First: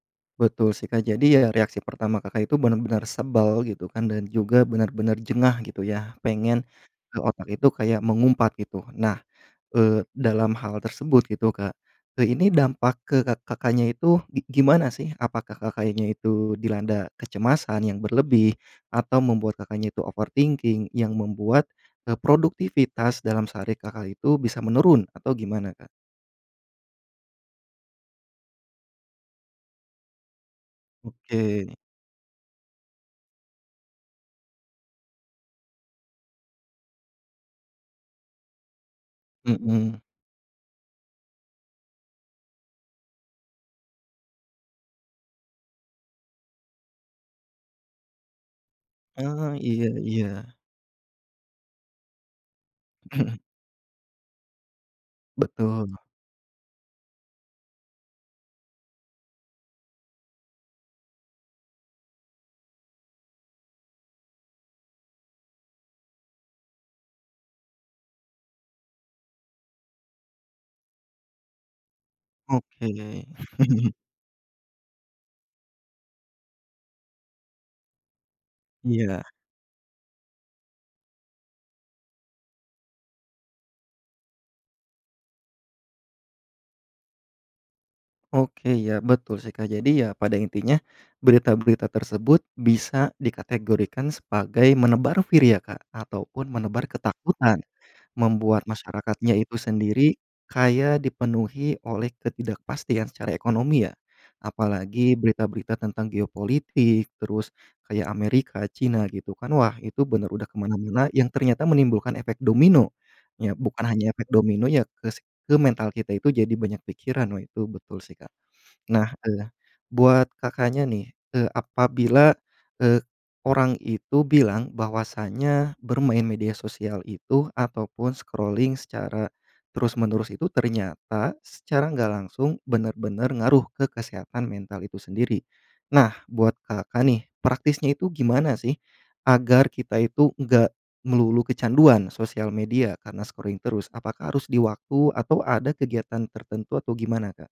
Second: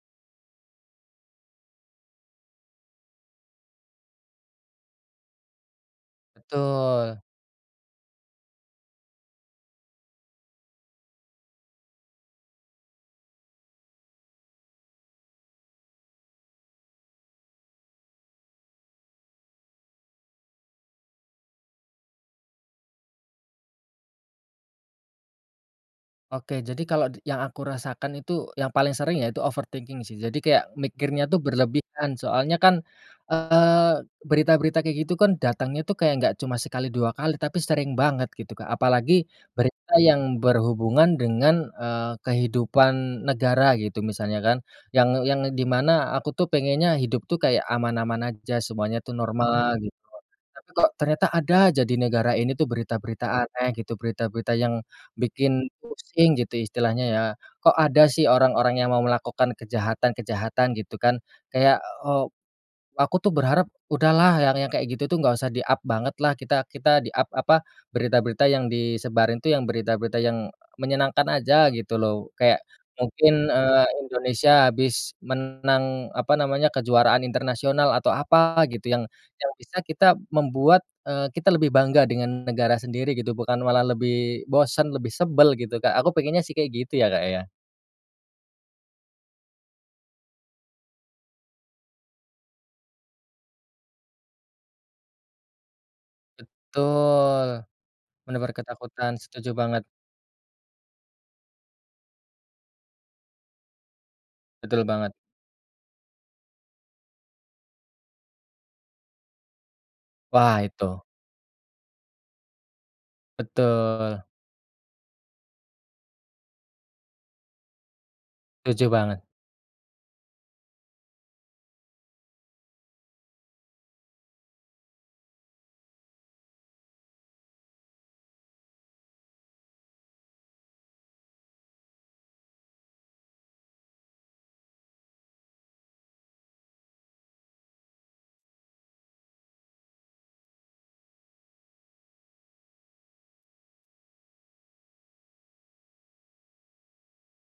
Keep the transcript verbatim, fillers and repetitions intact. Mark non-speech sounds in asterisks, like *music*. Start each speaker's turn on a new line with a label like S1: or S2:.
S1: Betul sih, Kak, jadi ya reaksi pertama Kakak itu benar-benar sebel gitu kan, dan juga benar-benar jengah gitu ya, pengen, eee,
S2: Betul.
S1: otak itu kayak mengumpat gitu. Nah, eee, dalam hal tersebut gitu, Kak, eee, ini dampak ke kak Kakaknya itu gi gimana sih? Apakah kakaknya itu dilanda kecemasan yang berlebih atau membuat Kakaknya itu overthinking yang membuat, eee, produktivitas dalam sehari Kakak itu bisa menurun atau gimana, Kak?
S2: Oke, jadi kalau d yang aku rasakan itu, yang paling sering yaitu overthinking sih. Jadi kayak mikirnya tuh
S1: Oke.
S2: berlebihan, soalnya kan, eee, berita-berita kayak gitu kan, datangnya tuh kayak nggak cuma sekali, dua kali, tapi sering banget gitu, Kak, apalagi berita
S1: Mhm.
S2: yang berhubungan dengan, eee, kehidupan negara gitu, misalnya kan. Yang yang di mana aku tuh pengennya hidup tuh kayak aman-aman aja, semuanya tuh
S1: Oh,
S2: normal
S1: iya
S2: gitu,
S1: iya.
S2: tapi kok ternyata ada aja di negara ini tuh berita-berita
S1: Mhm.
S2: aneh gitu, berita-berita yang bikin
S1: Betul.
S2: pusing gitu istilahnya ya, kok ada sih orang-orang yang mau melakukan kejahatan-kejahatan gitu kan, kayak, eee, aku tuh berharap udahlah yang yang kayak gitu tuh nggak usah di-up banget lah, kita kita di-up apa, berita-berita yang disebarin tuh yang berita-berita yang, eee, menyenangkan aja gitu loh. Kayak
S1: Oke.
S2: mungkin, eee,
S1: *chuckles*
S2: Indonesia habis menang apa namanya, kejuaraan internasional atau apa gitu, yang
S1: Iya.
S2: yang bisa kita membuat, eee, kita lebih bangga dengan negara sendiri gitu, bukan malah lebih bosen, lebih sebel gitu, Kak, aku pengennya sih kayak gitu ya, Kak, ya.
S1: Oke, ya betul sih, Kak. Jadi, ya pada intinya berita-berita tersebut bisa dikategorikan sebagai menebar fear ya, Kak, atau pun menebar
S2: Betul,
S1: ketakutan,
S2: benar-benar
S1: membuat
S2: ketakutan,
S1: masyarakatnya
S2: setuju
S1: itu
S2: banget.
S1: sendiri kayak dipenuhi oleh ketidakpastian secara ekonomi ya.
S2: Betul banget.
S1: Apalagi berita-berita tentang geopolitik, terus kayak Amerika, China gitu kan, wah itu bener udah ke
S2: Wah, itu.
S1: mana-mana yang ternyata menimbulkan efek domino. Ya bukan hanya
S2: Betul.
S1: efek dominonya ke si ke mental kita itu jadi banyak pikiran, wah itu betul sih, Kak.
S2: Setuju
S1: Nah,
S2: banget.
S1: eee, buat Kakaknya nih, eee, apabila, eee, orang itu bilang bahwasanya bermain media sosial itu atau pun scrolling secara terus-menerus itu, ternyata secara nggak langsung bener-bener ngaruh ke kesehatan mental itu sendiri. Nah, buat Kakak nih, praktisnya itu gimana sih, agar kita itu enggak melulu kecanduan sosial media karena scrolling terus. Apakah harus di waktu atau ada kegiatan tertentu atau gimana, Kak?